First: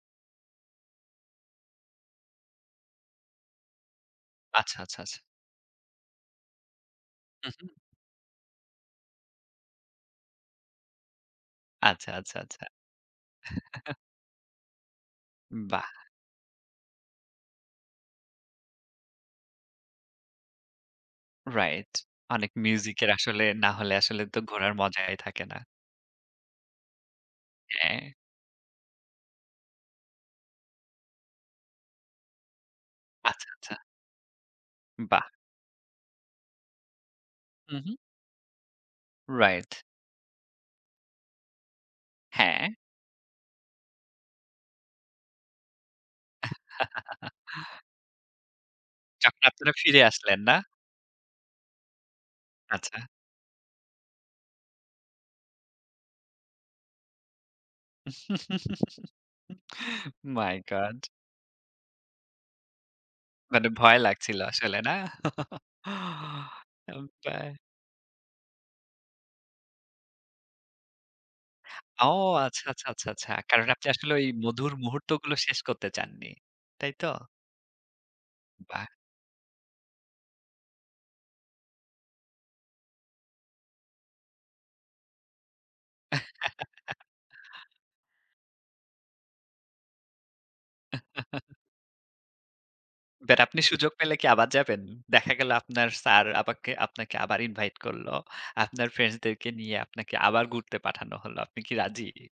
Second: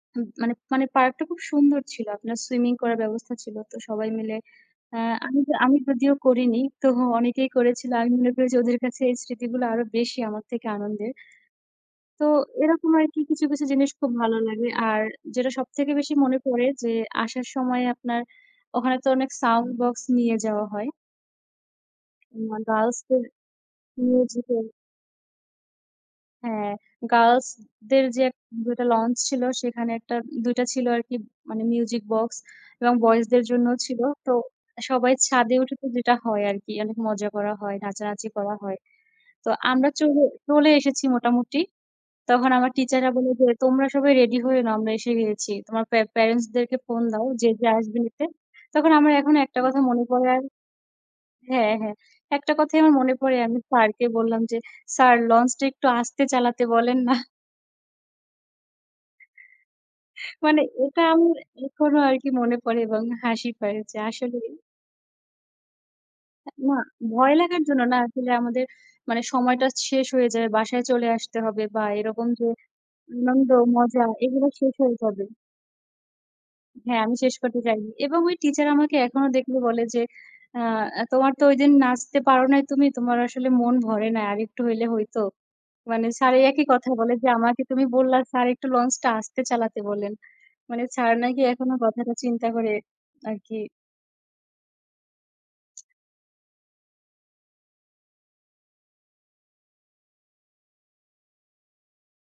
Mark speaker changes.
Speaker 1: হুহ, মানে মানে পার্কটা খুব সুন্দর ছিল। আপনার swimming করার ব্যবস্থা ছিল তো সবাই মিলে।
Speaker 2: আচ্ছা, আচ্ছা,
Speaker 1: অ্যাঁ
Speaker 2: আচ্ছা।
Speaker 1: আমি আমি যদিও করিনি, তবুও অনেকেই
Speaker 2: উহুম।
Speaker 1: করেছিল। আমি মনে করি যে, ওদের কাছে এই স্মৃতিগুলা আরও বেশি আমার থেকে আনন্দের।
Speaker 2: আচ্ছা,
Speaker 1: তো
Speaker 2: আচ্ছা, আচ্ছা।
Speaker 1: এরকম আরকি কিছু, কিছু জিনিস খুব ভালো লাগে। আর যেটা সব
Speaker 2: বাহ!
Speaker 1: থেকে বেশি মনে পড়ে যে, আসার সময়ে আপনার ওখানে তো অনেক sound box নিয়ে যাওয়া হয়।
Speaker 2: Right. অনেক
Speaker 1: মানে girls
Speaker 2: music-এর
Speaker 1: দের
Speaker 2: আসলে না হলে আসলে তো
Speaker 1: musical
Speaker 2: ঘোরার মজাই থাকে না।
Speaker 1: হ্যাঁ, girls দের
Speaker 2: হ্যাঁ।
Speaker 1: যে ১ ২ টা লঞ্চ ছিল, সেখানে ১ টা ২ টা ছিল আর কি, মানে music box. এবং boys দের
Speaker 2: আচ্ছা, আচ্ছা।
Speaker 1: জন্যও ছিল। তো সবাই
Speaker 2: বাহ!
Speaker 1: ছাদে উঠে, তো যেটা হয় আর কি, অনেক মজা করা হয়,
Speaker 2: উঁহু।
Speaker 1: নাচানাচি করা হয়। তো
Speaker 2: Right.
Speaker 1: আমরা চলে চলে এসেছি মোটামুটি। তখন আমার
Speaker 2: হ্যাঁ।
Speaker 1: teacher রা বলে যে, "তোমরা সবাই ready হয়ে নাও। আমরা এসে গেছি। তোমার পে parents দেরকে phone দাও যে, যে আসবে নিতে।" তখন আমার এখনও
Speaker 2: যখন
Speaker 1: একটা
Speaker 2: আপনারা
Speaker 1: কথা
Speaker 2: ফিরে
Speaker 1: মনে পড়ে
Speaker 2: আসলেন,
Speaker 1: আর
Speaker 2: না?
Speaker 1: হ্যাঁ, হ্যাঁ, একটা কথাই আমার
Speaker 2: আচ্ছা।
Speaker 1: মনে পড়ে। আমি স্যারকে বললাম যে, "স্যার, লঞ্চটা একটু আস্তে চালাতে বলেন না।"
Speaker 2: My
Speaker 1: মানে, এটা
Speaker 2: God!
Speaker 1: আমার এখনও আরকি মনে পড়ে এবং হাসি
Speaker 2: মানে
Speaker 1: পায় যে
Speaker 2: ভয় লাগছিল
Speaker 1: আসলেই
Speaker 2: আসলে, না?
Speaker 1: এ না,
Speaker 2: ওকে।
Speaker 1: ভয় লাগার জন্য না, আসলে আমাদের মানে, সময়টা শেষ হয়ে যায়। বাসায় চলে আসতে হবে বা
Speaker 2: ও
Speaker 1: এরকম যে,
Speaker 2: আচ্ছা, আচ্ছা, আচ্ছা, আচ্ছা।
Speaker 1: আনন্দ
Speaker 2: কারণ আপনি
Speaker 1: মজা
Speaker 2: আসলে ওই
Speaker 1: এগুলা
Speaker 2: মধুর
Speaker 1: শেষ হয়ে যাবে।
Speaker 2: মুহূর্তগুলো শেষ করতে চাননি। তাই
Speaker 1: হ্যাঁ,
Speaker 2: তো?
Speaker 1: আমি শেষ করতে চাইনি। এবং ওই teacher
Speaker 2: বাহ!
Speaker 1: আমাকে এখনও দেখলে বলে যে, আ "তোমার তো ওইদিন নাচতে পারো নাই, তুমি। তোমার আসলে মন ভরে নাই; আরেকটু হইলে হইতো।" মানে, স্যার এই একই কথা বলে যে, "আমাকে তুমি বললা, স্যার, একটু লঞ্চটা আস্তে চালাতে বলেন।" মানে, স্যার নাকি এখনও কথাটা চিন্তা করে
Speaker 2: বাট, আপনি
Speaker 1: আরকি
Speaker 2: সুযোগ পেলে কি আবার যাবেন? দেখা গেল আপনার স্যার আবাকে আপনাকে আবার invite করল। আপনার friends-দেরকে নিয়ে আপনাকে আবার ঘুরতে পাঠানো হল। আপনি কি রাজি?